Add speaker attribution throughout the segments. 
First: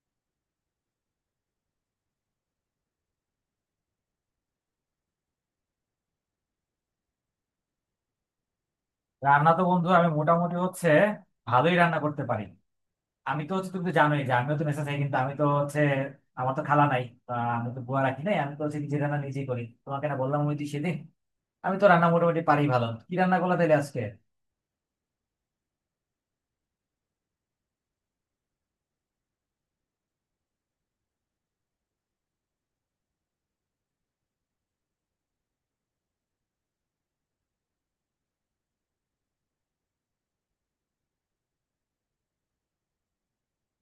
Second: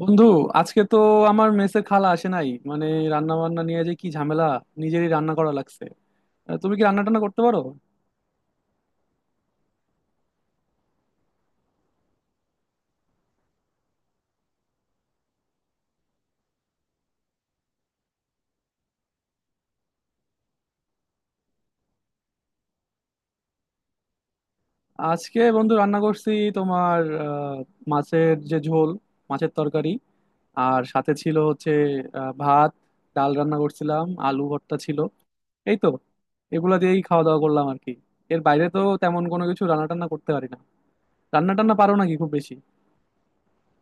Speaker 1: বন্ধু, আজকে তো আমার মেসে খালা আসে নাই, মানে রান্না বান্না নিয়ে যে কি ঝামেলা! নিজেরই রান্না করা লাগছে। তুমি কি রান্না টান্না করতে পারো?
Speaker 2: রান্না তো বন্ধু আমি মোটামুটি হচ্ছে ভালোই রান্না করতে পারি। আমি তো হচ্ছে তুমি তো জানোই যে আমিও তো মেসে থাকি, কিন্তু আমি তো হচ্ছে আমার তো খালা নাই। আমি তো বুয়া রাখি নাই, আমি তো হচ্ছে নিজে রান্না নিজেই করি। তোমাকে না বললাম ওই দিন সেদিন, আমি তো রান্না মোটামুটি পারি। ভালো, কি রান্না করলা তাহলে আজকে?
Speaker 1: আজকে বন্ধু রান্না করছি তোমার, মাছের যে ঝোল, মাছের তরকারি। আর সাথে ছিল হচ্ছে ভাত, ডাল রান্না করছিলাম, আলু ভর্তা ছিল। এই তো, এগুলা দিয়েই খাওয়া দাওয়া করলাম আর কি। এর বাইরে তো তেমন কোনো কিছু রান্না টান্না করতে পারি না। রান্না টান্না পারো নাকি খুব বেশি?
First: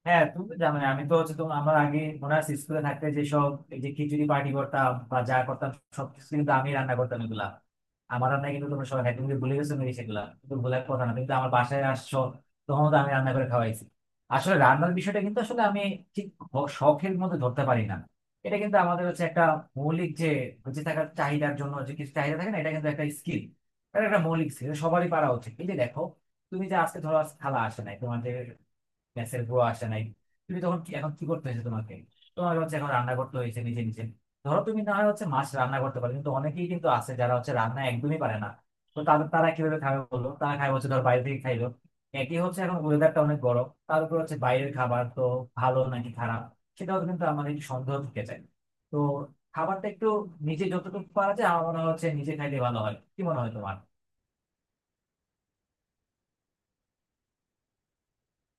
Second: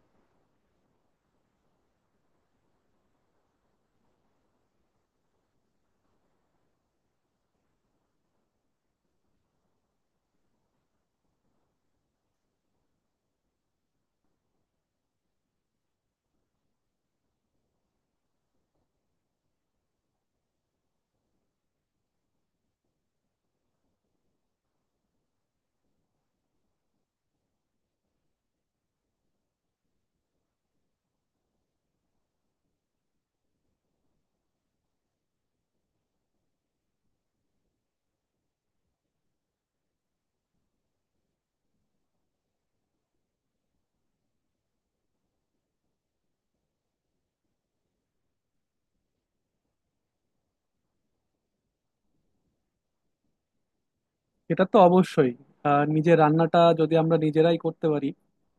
Speaker 2: হ্যাঁ, তুমি তো জানো আমি তো হচ্ছে তোমার আমার আগে মনে আছে স্কুলে থাকতে যেসব এই যে খিচুড়ি পার্টি করতাম বা যা করতাম, সবকিছু কিন্তু আমি রান্না করতাম এগুলা। আমার রান্না কিন্তু তোমরা সবাই খাই, তুমি তো ভুলে গেছো নাকি? সেগুলা কিন্তু ভুলার কথা না। কিন্তু আমার বাসায় আসছো তখন তো আমি রান্না করে খাওয়াইছি। আসলে রান্নার বিষয়টা কিন্তু আসলে আমি ঠিক শখের মধ্যে ধরতে পারি না। এটা কিন্তু আমাদের হচ্ছে একটা মৌলিক যে বেঁচে থাকার চাহিদার জন্য যে কিছু চাহিদা থাকে না, এটা কিন্তু একটা স্কিল। এটা একটা মৌলিক স্কিল, সবারই পারা উচিত। এই যে দেখো, তুমি যে আজকে ধরো আজকে খালা আসে নাই তোমাদের, গ্যাসের গুঁড়ো আসে নাই, তুমি তখন এখন কি করতে হয়েছে তোমাকে? তোমার হচ্ছে এখন রান্না করতে হয়েছে নিজে নিজে। ধরো তুমি না হয় হচ্ছে মাছ রান্না করতে পারো, কিন্তু অনেকেই কিন্তু আছে যারা হচ্ছে রান্না একদমই পারে না। তো তাদের, তারা কিভাবে খাবে? বললো তারা খাই হচ্ছে, ধর বাইরে থেকে খাইলো, একই হচ্ছে। এখন ওয়েদারটা অনেক গরম, তার উপর হচ্ছে বাইরের খাবার তো ভালো নাকি খারাপ সেটাও কিন্তু আমাদের একটু সন্দেহ থেকে যায়। তো খাবারটা একটু নিজে যতটুকু পারা যায়, আমার মনে হয় হচ্ছে নিজে খাইলে ভালো হয়। কি মনে হয় তোমার?
Speaker 1: এটা তো অবশ্যই। নিজের রান্নাটা যদি আমরা নিজেরাই করতে পারি,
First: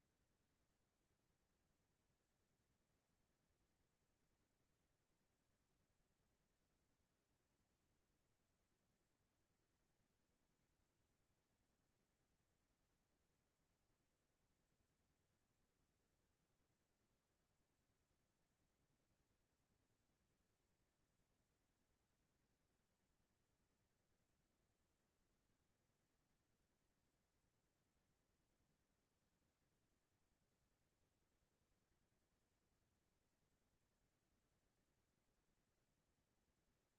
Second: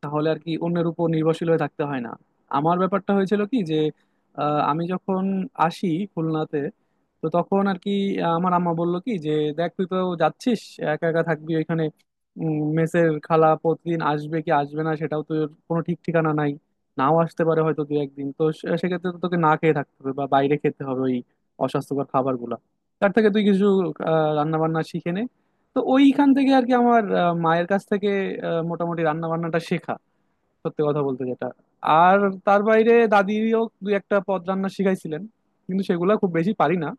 Speaker 1: তাহলে আর কি অন্যের উপর নির্ভরশীল হয়ে থাকতে হয় না। আমার ব্যাপারটা হয়েছিল কি, যে আমি যখন আসি খুলনাতে, তো তখন আর কি আমার আম্মা বললো কি, যে দেখ, তুই তো যাচ্ছিস, একা একা থাকবি ওইখানে, মেসের খালা প্রতিদিন আসবে কি আসবে না সেটাও তোর কোনো ঠিক ঠিকানা নাই। নাও আসতে পারে হয়তো দু একদিন, তো সেক্ষেত্রে তো তোকে না খেয়ে থাকতে হবে বা বাইরে খেতে হবে ওই অস্বাস্থ্যকর খাবারগুলো। তার থেকে তুই কিছু রান্না বান্না শিখে নে। তো ওইখান থেকে আর কি আমার মায়ের কাছ থেকে মোটামুটি রান্না বান্নাটা শেখা, সত্যি কথা বলতে, যেটা। আর তার বাইরে দাদিও দুই একটা পদ রান্না শিখাইছিলেন, কিন্তু সেগুলো খুব বেশি পারি না।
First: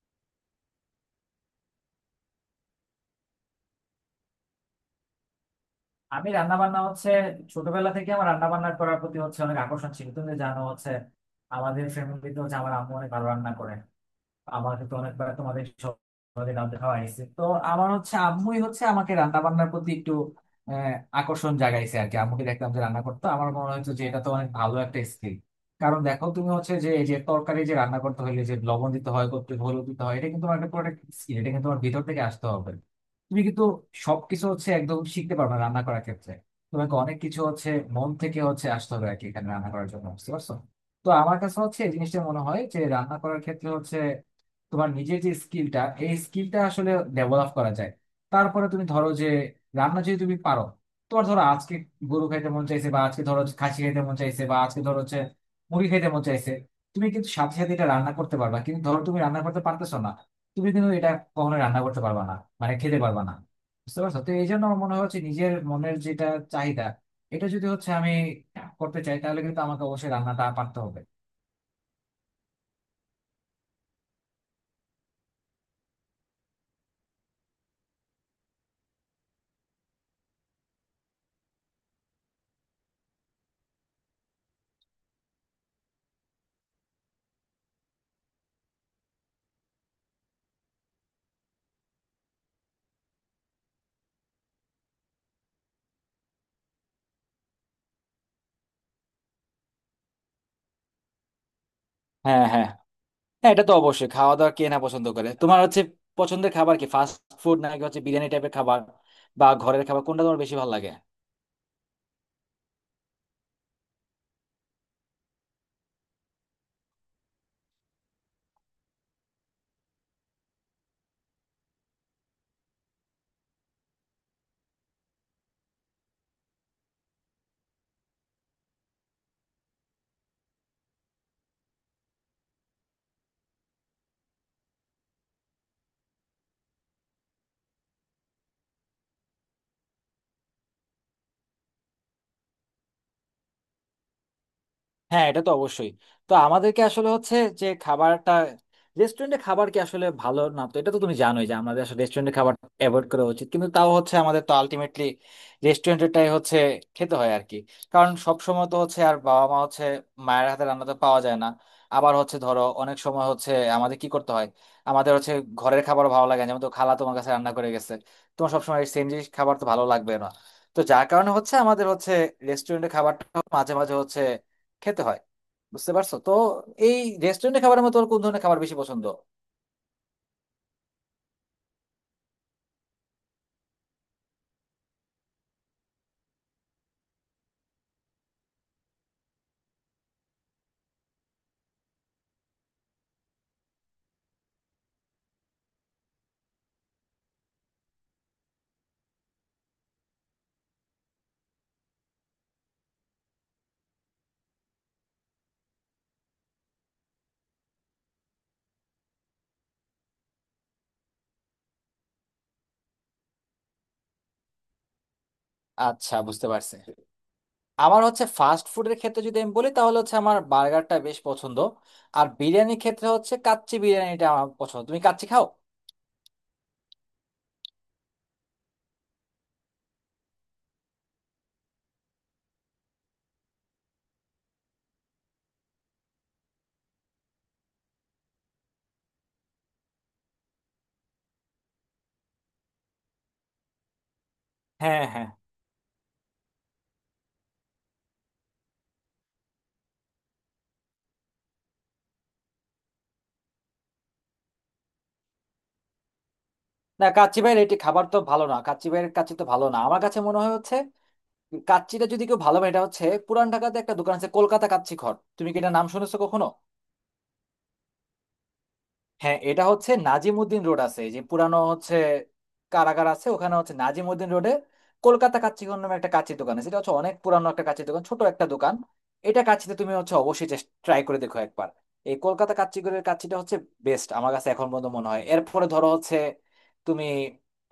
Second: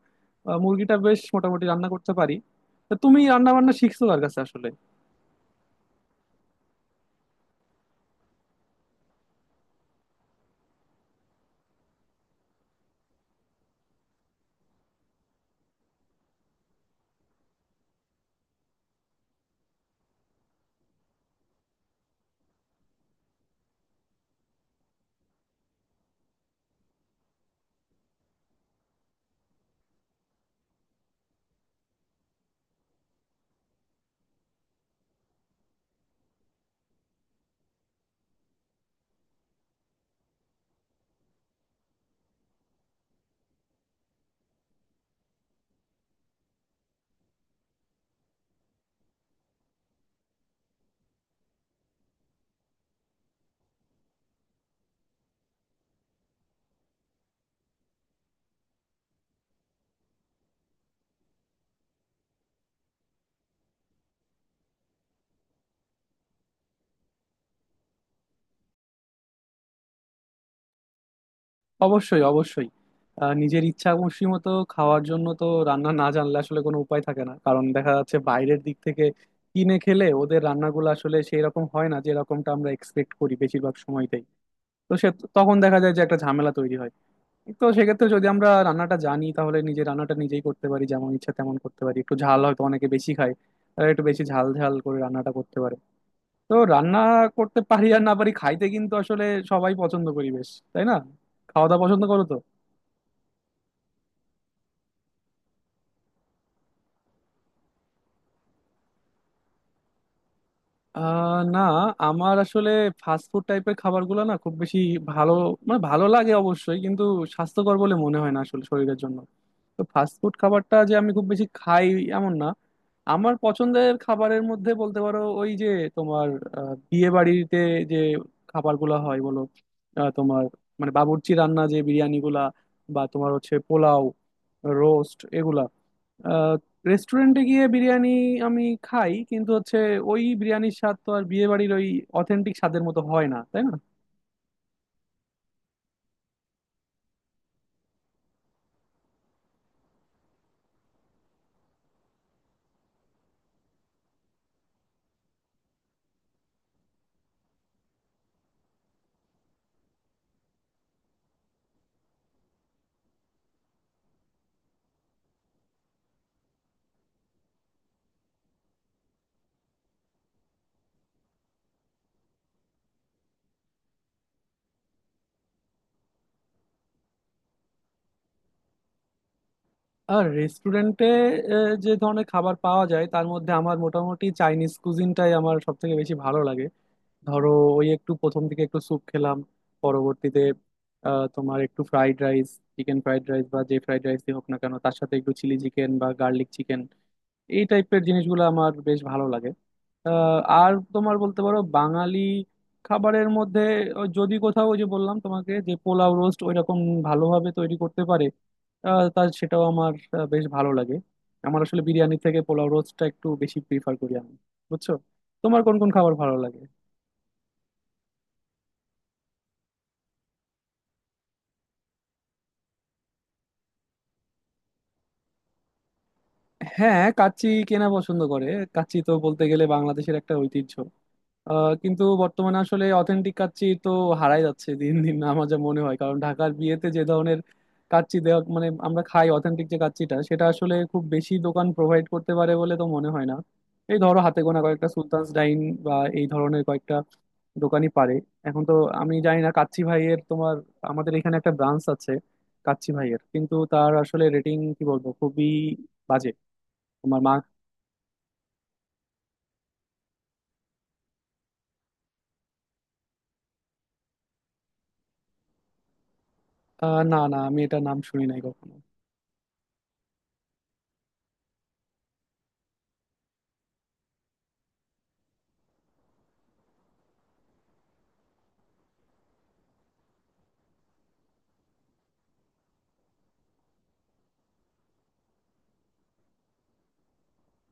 Speaker 1: মুরগিটা বেশ মোটামুটি রান্না করতে পারি। তা তুমি রান্না বান্না শিখছো কার কাছে আসলে?
Speaker 2: আমি রান্না বান্না হচ্ছে ছোটবেলা থেকে আমার রান্না বান্না করার প্রতি হচ্ছে অনেক আকর্ষণ ছিল। তুমি তো জানো হচ্ছে আমাদের ফ্যামিলিতে হচ্ছে আমার আম্মু অনেক ভালো রান্না করে। আমার তো অনেকবার তোমাদের সবাই রান্না খাওয়া হয়েছে তো। আমার হচ্ছে আম্মুই হচ্ছে আমাকে রান্না বান্নার প্রতি একটু আহ, আকর্ষণ জাগাইছে আর কি। আম্মুকে দেখতাম যে রান্না করতো, আমার মনে হচ্ছে যে এটা তো অনেক ভালো একটা স্কিল। কারণ দেখো তুমি হচ্ছে যে এই যে তরকারি যে রান্না করতে হলে যে লবণ দিতে হয়, করতে হলুদ দিতে হয়, এটা কিন্তু তোমার একটা প্রোডাক্ট স্কিল, এটা কিন্তু তোমার ভিতর থেকে আসতে হবে। তুমি কিন্তু সবকিছু হচ্ছে একদম শিখতে পারবে না রান্না করার ক্ষেত্রে। তোমাকে অনেক কিছু হচ্ছে মন থেকে হচ্ছে আসতে হবে আর কি এখানে রান্না করার জন্য, বুঝতে পারছো? তো আমার কাছে হচ্ছে এই জিনিসটা মনে হয় যে রান্না করার ক্ষেত্রে হচ্ছে তোমার নিজের যে স্কিলটা, এই স্কিলটা আসলে ডেভেলপ করা যায়। তারপরে তুমি ধরো যে রান্না যদি তুমি পারো, তোমার ধরো আজকে গরু খাইতে মন চাইছে, বা আজকে ধরো খাসি খাইতে মন চাইছে, বা আজকে ধরো হচ্ছে মুরগি খাইতে মন চাইছে, তুমি কিন্তু সাথে সাথে এটা রান্না করতে পারবা। কিন্তু ধরো তুমি রান্না করতে পারতেছো না, তুমি কিন্তু এটা কখনো রান্না করতে পারবা না, মানে খেতে পারবা না। বুঝতে পারছো তো? এই জন্য আমার মনে হচ্ছে নিজের মনের যেটা চাহিদা, এটা যদি হচ্ছে আমি করতে চাই, তাহলে কিন্তু আমাকে অবশ্যই রান্নাটা পারতে হবে।
Speaker 1: অবশ্যই, অবশ্যই। নিজের ইচ্ছা খুশি মতো খাওয়ার জন্য তো রান্না না জানলে আসলে কোনো উপায় থাকে না। কারণ দেখা যাচ্ছে বাইরের দিক থেকে কিনে খেলে ওদের রান্নাগুলো আসলে সেই রকম হয় না যেরকমটা আমরা এক্সপেক্ট করি বেশিরভাগ সময়তে। তো সে, তখন দেখা যায় যে একটা ঝামেলা তৈরি হয়। তো সেক্ষেত্রে যদি আমরা রান্নাটা জানি, তাহলে নিজে রান্নাটা নিজেই করতে পারি, যেমন ইচ্ছা তেমন করতে পারি। একটু ঝাল হয়তো অনেকে বেশি খায়, তারা একটু বেশি ঝাল ঝাল করে রান্নাটা করতে পারে। তো রান্না করতে পারি আর না পারি, খাইতে কিন্তু আসলে সবাই পছন্দ করি বেশ, তাই না? খাওয়া দাওয়া পছন্দ করো তো?
Speaker 2: হ্যাঁ, হ্যাঁ। হ্যাঁ, এটা তো অবশ্যই, খাওয়া দাওয়া কে না পছন্দ করে। তোমার হচ্ছে পছন্দের খাবার কি ফাস্ট ফুড, নাকি হচ্ছে বিরিয়ানি টাইপের খাবার, বা ঘরের খাবার, কোনটা তোমার বেশি ভালো লাগে?
Speaker 1: না, আমার আসলে ফাস্ট ফুড টাইপের খাবারগুলো না খুব বেশি ভালো, মানে ভালো লাগে অবশ্যই, কিন্তু স্বাস্থ্যকর বলে মনে হয় না আসলে শরীরের জন্য। তো ফাস্ট ফুড খাবারটা যে আমি খুব বেশি খাই এমন না। আমার পছন্দের খাবারের মধ্যে বলতে পারো ওই যে তোমার বিয়ে বাড়িতে যে খাবারগুলো হয় বলো, তোমার মানে বাবুর্চি রান্না যে বিরিয়ানিগুলা, বা তোমার হচ্ছে পোলাও, রোস্ট এগুলা। আহ, রেস্টুরেন্টে গিয়ে বিরিয়ানি আমি খাই, কিন্তু হচ্ছে ওই বিরিয়ানির স্বাদ তো আর বিয়ে বাড়ির ওই অথেন্টিক স্বাদের মতো হয় না, তাই না?
Speaker 2: হ্যাঁ, এটা তো অবশ্যই। তো আমাদেরকে আসলে হচ্ছে যে খাবারটা, রেস্টুরেন্টে খাবার কি আসলে ভালো না তো, এটা তো তুমি জানোই যে আমাদের আসলে রেস্টুরেন্টে খাবার অ্যাভয়েড করা উচিত। কিন্তু তাও হচ্ছে আমাদের তো আলটিমেটলি রেস্টুরেন্টেরটাই হচ্ছে খেতে হয় আর কি। কারণ সব সময় তো হচ্ছে আর বাবা মা হচ্ছে মায়ের হাতে রান্না তো পাওয়া যায় না। আবার হচ্ছে ধরো অনেক সময় হচ্ছে আমাদের কি করতে হয়, আমাদের হচ্ছে ঘরের খাবার ভালো লাগে না। যেমন তো খালা তোমার কাছে রান্না করে গেছে, তোমার সবসময় সেম জিনিস খাবার তো ভালো লাগবে না। তো যার কারণে হচ্ছে আমাদের হচ্ছে রেস্টুরেন্টের খাবারটা মাঝে মাঝে হচ্ছে খেতে হয়, বুঝতে পারছো তো? এই রেস্টুরেন্টে খাবারের মতো ওর কোন ধরনের খাবার বেশি পছন্দ?
Speaker 1: আর রেস্টুরেন্টে যে ধরনের খাবার পাওয়া যায় তার মধ্যে আমার মোটামুটি চাইনিজ কুজিনটাই আমার সব থেকে বেশি ভালো লাগে। ধরো ওই একটু প্রথম দিকে একটু স্যুপ খেলাম, পরবর্তীতে তোমার একটু fried rice, chicken fried rice বা যে ফ্রাইড রাইস হোক না কেন, তার সাথে একটু চিলি চিকেন বা গার্লিক চিকেন। এই টাইপের জিনিসগুলো আমার বেশ ভালো লাগে। আর তোমার বলতে পারো বাঙালি খাবারের মধ্যে যদি কোথাও ওই যে বললাম তোমাকে যে পোলাও রোস্ট ওইরকম ভালোভাবে তৈরি করতে পারে, তার সেটাও আমার বেশ ভালো লাগে। আমার আসলে বিরিয়ানি থেকে পোলাও রোস্টটা একটু বেশি প্রিফার করি আমি, বুঝছো? তোমার কোন কোন খাবার
Speaker 2: আচ্ছা,
Speaker 1: ভালো
Speaker 2: বুঝতে
Speaker 1: লাগে?
Speaker 2: পারছে। আমার হচ্ছে ফাস্ট ফুডের ক্ষেত্রে যদি আমি বলি, তাহলে হচ্ছে আমার বার্গারটা বেশ পছন্দ। আর বিরিয়ানির ক্ষেত্রে হচ্ছে কাচ্চি বিরিয়ানিটা আমার পছন্দ। তুমি কাচ্চি খাও?
Speaker 1: হ্যাঁ, কাচ্চি কেনা পছন্দ করে? কাচ্চি তো বলতে গেলে বাংলাদেশের একটা ঐতিহ্য। কিন্তু বর্তমানে আসলে অথেন্টিক কাচ্চি তো হারাই যাচ্ছে দিন দিন আমার যা মনে হয়। কারণ ঢাকার বিয়েতে যে ধরনের কাচ্চি দেওয়া মানে আমরা খাই, অথেন্টিক যে কাচ্চিটা, সেটা আসলে খুব বেশি দোকান প্রোভাইড করতে পারে বলে তো মনে হয় না। এই ধরো হাতে গোনা কয়েকটা
Speaker 2: হ্যাঁ, হ্যাঁ।
Speaker 1: সুলতানস ডাইন বা এই ধরনের কয়েকটা দোকানই পারে। এখন তো আমি জানি না, কাচ্চি ভাইয়ের তোমার আমাদের এখানে একটা ব্রাঞ্চ আছে কাচ্চি ভাইয়ের, কিন্তু তার আসলে রেটিং কি বলবো, খুবই বাজে।
Speaker 2: না,
Speaker 1: তোমার মা।
Speaker 2: কাচ্চি ভাইয়ের এটি খাবার তো ভালো না, কাচ্চি ভাইয়ের কাচ্চি তো ভালো না। আমার কাছে মনে হয় হচ্ছে কাচ্চিটা যদি কেউ ভালো হয়, এটা হচ্ছে পুরান ঢাকাতে একটা দোকান আছে কলকাতা কাচ্চি ঘর। তুমি কি এটা নাম শুনেছো কখনো?
Speaker 1: না, না, আমি এটা নাম শুনি নাই কখনো।
Speaker 2: হ্যাঁ, এটা হচ্ছে নাজিমুদ্দিন রোড আছে, এই যে পুরানো হচ্ছে কারাগার আছে, ওখানে হচ্ছে নাজিমুদ্দিন রোডে কলকাতা কাচ্চিগণ নামে একটা কাচ্চি দোকান আছে। এটা হচ্ছে অনেক পুরানো একটা কাচ্চি দোকান, ছোট একটা দোকান। এটা কাচ্চিতে তুমি হচ্ছে অবশ্যই ট্রাই করে দেখো একবার। এই কলকাতা কাচ্চিগড়ের কাচ্চিটা হচ্ছে বেস্ট আমার কাছে এখন পর্যন্ত মনে হয়। এরপরে ধরো হচ্ছে তুমি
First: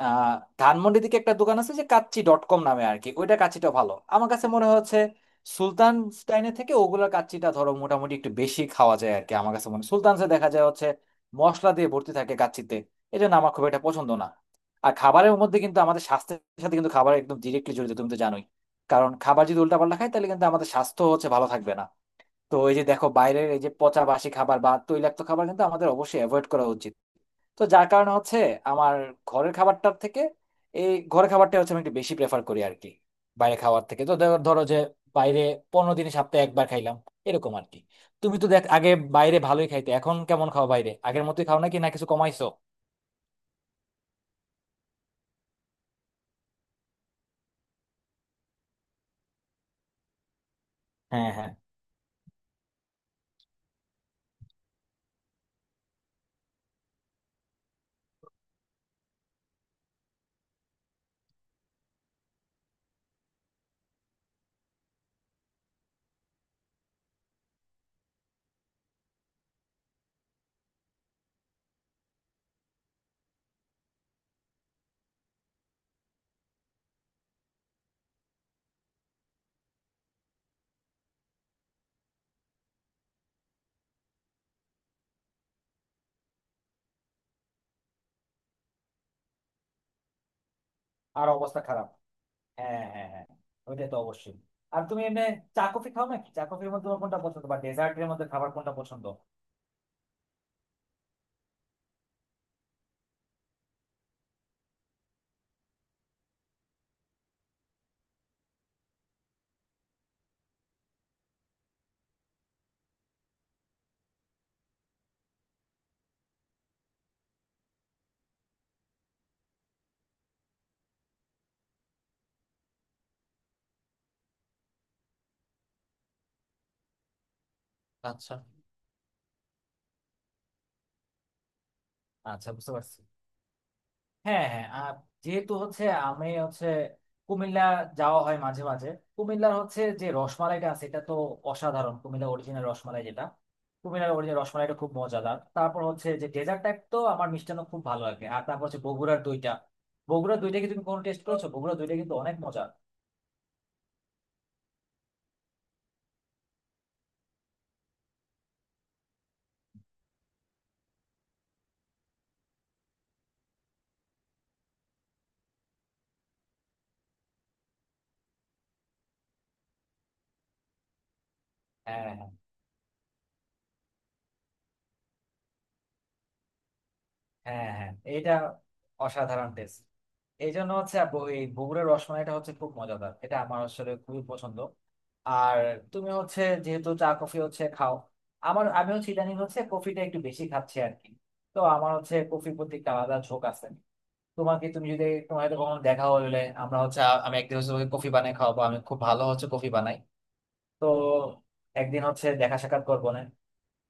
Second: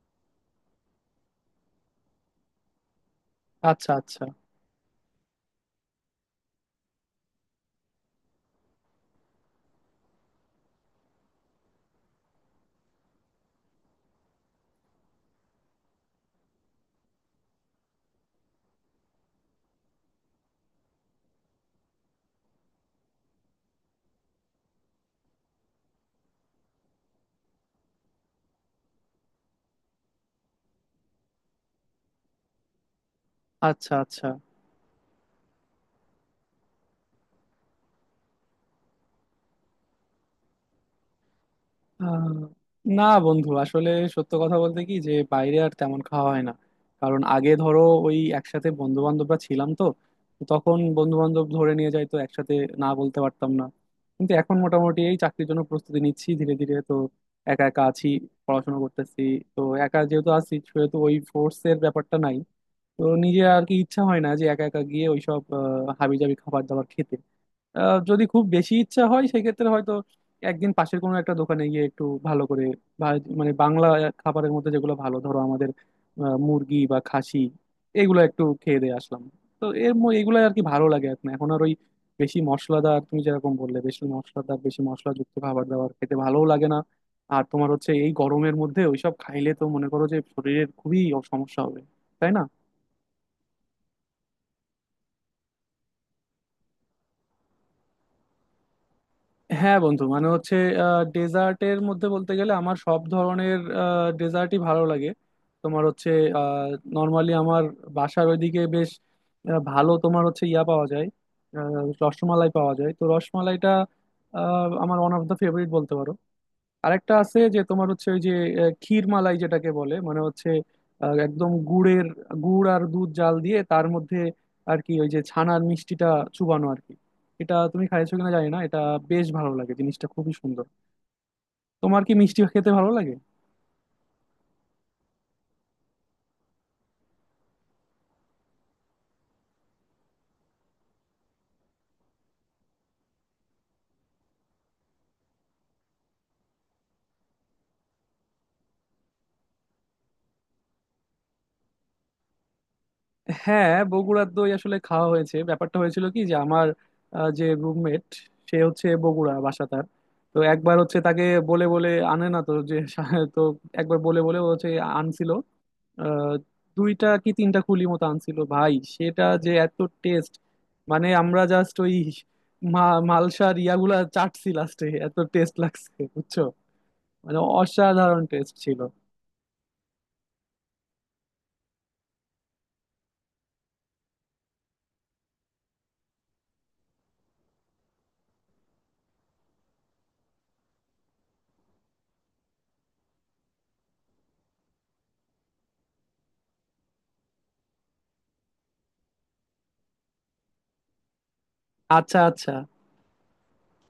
Speaker 2: আহ ধানমন্ডি দিকে একটা দোকান আছে যে কাচ্চি ডট কম নামে আর কি, ওইটা কাচ্চিটা
Speaker 1: আচ্ছা,
Speaker 2: ভালো
Speaker 1: আচ্ছা।
Speaker 2: আমার কাছে মনে হয় হচ্ছে। সুলতান স্টাইনের থেকে ওগুলোর কাচ্চিটা ধরো মোটামুটি একটু বেশি খাওয়া যায় আর কি আমার কাছে মনে হয়। সুলতানসে দেখা যায় হচ্ছে মশলা দিয়ে ভর্তি থাকে কাচ্চিতে, এই জন্য আমার খুব একটা পছন্দ না। আর খাবারের মধ্যে কিন্তু আমাদের স্বাস্থ্যের সাথে কিন্তু খাবার একদম ডিরেক্টলি জড়িত, তুমি তো জানোই। কারণ খাবার যদি উল্টাপাল্টা খাই, তাহলে কিন্তু আমাদের স্বাস্থ্য হচ্ছে ভালো থাকবে না। তো এই যে দেখো বাইরের এই যে পচা বাসি খাবার বা তৈলাক্ত খাবার, কিন্তু আমাদের অবশ্যই অ্যাভয়েড করা উচিত। তো যার কারণে হচ্ছে আমার ঘরের খাবারটার থেকে, এই ঘরের খাবারটা হচ্ছে আমি একটু বেশি প্রেফার করি আর কি বাইরে খাওয়ার
Speaker 1: আচ্ছা,
Speaker 2: থেকে। তো
Speaker 1: আচ্ছা।
Speaker 2: ধরো যে বাইরে 15 দিন সপ্তাহে একবার খাইলাম, এরকম আর কি। তুমি তো দেখ আগে বাইরে ভালোই খাইতে, এখন কেমন খাও বাইরে? আগের মতোই খাও নাকি না, কিছু
Speaker 1: আহ,
Speaker 2: কমাইছো?
Speaker 1: না বন্ধু আসলে, সত্য কথা বলতে কি, যে বাইরে আর তেমন খাওয়া হয় না। কারণ আগে ধরো ওই একসাথে বন্ধু বান্ধবরা ছিলাম তো তো তখন বন্ধু
Speaker 2: হ্যাঁ,
Speaker 1: বান্ধব
Speaker 2: হ্যাঁ।
Speaker 1: ধরে নিয়ে যাইতো একসাথে, না বলতে পারতাম না। কিন্তু এখন মোটামুটি এই চাকরির জন্য প্রস্তুতি নিচ্ছি ধীরে ধীরে তো, একা একা আছি, পড়াশোনা করতেছি। তো একা যেহেতু আছি, সেহেতু ওই ফোর্স এর ব্যাপারটা নাই। তো নিজে আর কি ইচ্ছা হয় না যে একা একা গিয়ে ওইসব হাবিজাবি খাবার দাবার খেতে। যদি খুব বেশি ইচ্ছা হয় সেক্ষেত্রে হয়তো একদিন পাশের কোনো একটা দোকানে গিয়ে একটু ভালো করে মানে বাংলা খাবারের মধ্যে যেগুলো ভালো, ধরো আমাদের মুরগি বা খাসি, এগুলো একটু খেয়ে দিয়ে আসলাম। তো এগুলো আর কি ভালো লাগে, এখন এখন আর ওই বেশি মশলাদার, তুমি যেরকম বললে, বেশি মশলাদার বেশি মশলাযুক্ত খাবার দাবার খেতে ভালোও লাগে না। আর তোমার হচ্ছে এই গরমের মধ্যে ওইসব খাইলে তো মনে করো যে শরীরের খুবই
Speaker 2: আর
Speaker 1: সমস্যা
Speaker 2: অবস্থা
Speaker 1: হবে,
Speaker 2: খারাপ।
Speaker 1: তাই না?
Speaker 2: হ্যাঁ, হ্যাঁ, হ্যাঁ, ওইটা তো অবশ্যই। আর তুমি এমনি চা কফি খাও নাকি? চা কফির মধ্যে তোমার কোনটা পছন্দ, বা ডেজার্টের মধ্যে খাবার কোনটা পছন্দ?
Speaker 1: হ্যাঁ বন্ধু, মানে হচ্ছে ডেজার্টের মধ্যে বলতে গেলে আমার সব ধরনের ডেজার্টই ভালো লাগে। তোমার হচ্ছে, নর্মালি আমার বাসার ওইদিকে বেশ ভালো তোমার হচ্ছে ইয়া পাওয়া যায়, আহ, রসমালাই পাওয়া যায়, তো রসমালাইটা আমার ওয়ান অফ দ্য ফেভারিট বলতে পারো। আরেকটা আছে, যে তোমার হচ্ছে ওই যে ক্ষীর মালাই যেটাকে বলে, মানে হচ্ছে একদম গুড়ের, গুড় আর দুধ জাল দিয়ে তার মধ্যে আর কি ওই যে ছানার মিষ্টিটা চুবানো আর কি। এটা তুমি খাইছো কিনা
Speaker 2: আচ্ছা,
Speaker 1: জানি না, এটা বেশ ভালো লাগে জিনিসটা, খুবই সুন্দর। তোমার কি মিষ্টি
Speaker 2: আচ্ছা,
Speaker 1: খেতে
Speaker 2: বুঝতে
Speaker 1: ভালো
Speaker 2: পারছি।
Speaker 1: লাগে?
Speaker 2: হ্যাঁ, হ্যাঁ। আর যেহেতু হচ্ছে আমি হচ্ছে কুমিল্লা যাওয়া হয় মাঝে মাঝে, কুমিল্লার হচ্ছে যে রসমালাইটা আছে এটা তো অসাধারণ। কুমিল্লা অরিজিনাল রসমালাই যেটা, কুমিল্লার অরিজিনাল রসমালাইটা খুব মজাদার। তারপর হচ্ছে যে ডেজার্ট টাইপ তো আমার মিষ্টান্ন খুব ভালো লাগে। আর তারপর হচ্ছে বগুড়ার দইটা, বগুড়ার দইটা কি তুমি কোনো টেস্ট করেছো? বগুড়ার দইটা কিন্তু অনেক মজা।
Speaker 1: হ্যাঁ, বগুড়ার দই আসলে খাওয়া হয়েছে। ব্যাপারটা হয়েছিল কি, যে আমার যে রুমমেট, সে হচ্ছে বগুড়া বাসা তার। তো একবার হচ্ছে তাকে বলে বলে আনে না তো, যে তো একবার বলে বলে ও হচ্ছে আনছিল, আহ, দুইটা কি তিনটা কুলি মতো আনছিল ভাই, সেটা যে এত টেস্ট। মানে আমরা জাস্ট ওই
Speaker 2: হ্যাঁ,
Speaker 1: মালসার ইয়াগুলা চাটছি লাস্টে, এত টেস্ট লাগছে, বুঝছো? মানে
Speaker 2: হ্যাঁ, হ্যাঁ,
Speaker 1: অসাধারণ
Speaker 2: এটা
Speaker 1: টেস্ট ছিল।
Speaker 2: অসাধারণ টেস্ট। এই জন্য হচ্ছে এই বগুড়ার রসমালাইটা হচ্ছে খুব মজাদার, এটা আমার আসলে খুবই পছন্দ। আর তুমি হচ্ছে যেহেতু চা কফি হচ্ছে খাও, আমার আমি হচ্ছে ইদানিং হচ্ছে কফিটা একটু বেশি খাচ্ছি আর কি। তো আমার হচ্ছে কফির প্রতি একটা আলাদা ঝোঁক আছে। তোমাকে তুমি যদি তোমার হয়তো কখনো দেখা হলে, আমরা হচ্ছে আমি একদিন হচ্ছে তোমাকে কফি বানাই খাওয়াবো, আমি খুব ভালো হচ্ছে কফি বানাই। তো একদিন
Speaker 1: আচ্ছা,
Speaker 2: হচ্ছে
Speaker 1: আচ্ছা।
Speaker 2: দেখা সাক্ষাৎ করবো না?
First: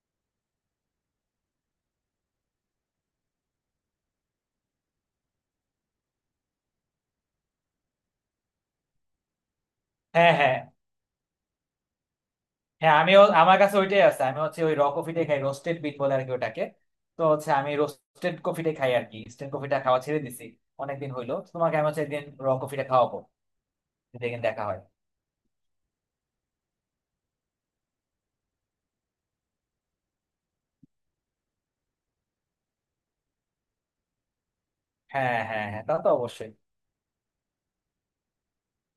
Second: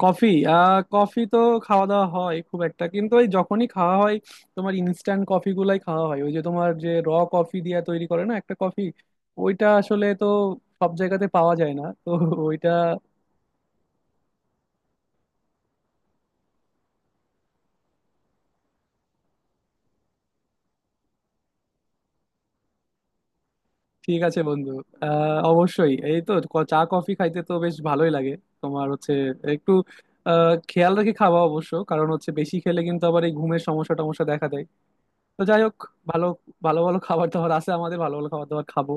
Speaker 1: কফি কফি তো খাওয়া দাওয়া হয় খুব একটা কিন্তু, ওই যখনই খাওয়া হয়, তোমার ইনস্ট্যান্ট কফি গুলাই খাওয়া হয়। ওই যে তোমার যে র কফি দিয়ে তৈরি করে না একটা কফি, ওইটা আসলে তো
Speaker 2: হ্যাঁ, হ্যাঁ,
Speaker 1: সব জায়গাতে পাওয়া যায় না তো ওইটা।
Speaker 2: হ্যাঁ, আমিও আমার কাছে ওইটাই আছে, আমি হচ্ছে ওই র কফিটাই খাই, রোস্টেড বিট বলে আর কি ওটাকে। তো হচ্ছে আমি রোস্টেড কফিটাই খাই আর কি, ইনস্ট্যান্ট কফিটা খাওয়া ছেড়ে দিছি অনেকদিন হইলো। তোমাকে আমি হচ্ছে একদিন র কফিটা খাওয়াবো
Speaker 1: ঠিক
Speaker 2: যদি
Speaker 1: আছে
Speaker 2: একদিন দেখা
Speaker 1: বন্ধু।
Speaker 2: হয়।
Speaker 1: আহ অবশ্যই, এই তো চা কফি খাইতে তো বেশ ভালোই লাগে। তোমার হচ্ছে একটু খেয়াল রেখে খাওয়া অবশ্য, কারণ হচ্ছে বেশি খেলে কিন্তু আবার এই ঘুমের সমস্যা টমস্যা দেখা দেয়।
Speaker 2: হ্যাঁ,
Speaker 1: তো যাই
Speaker 2: হ্যাঁ,
Speaker 1: হোক,
Speaker 2: হ্যাঁ, তা তো
Speaker 1: ভালো
Speaker 2: অবশ্যই।
Speaker 1: ভালো ভালো খাবার দাবার আছে আমাদের, ভালো ভালো খাবার দাবার খাবো।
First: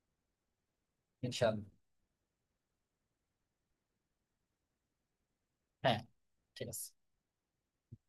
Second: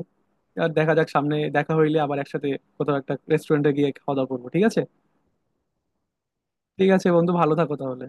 Speaker 1: আর দেখা যাক সামনে
Speaker 2: ইনশাল্লাহ।
Speaker 1: দেখা হইলে আবার একসাথে কোথাও একটা রেস্টুরেন্টে গিয়ে খাওয়া দাওয়া করবো, ঠিক আছে?
Speaker 2: হ্যাঁ, ঠিক আছে।
Speaker 1: ঠিক আছে বন্ধু, ভালো থাকো তাহলে।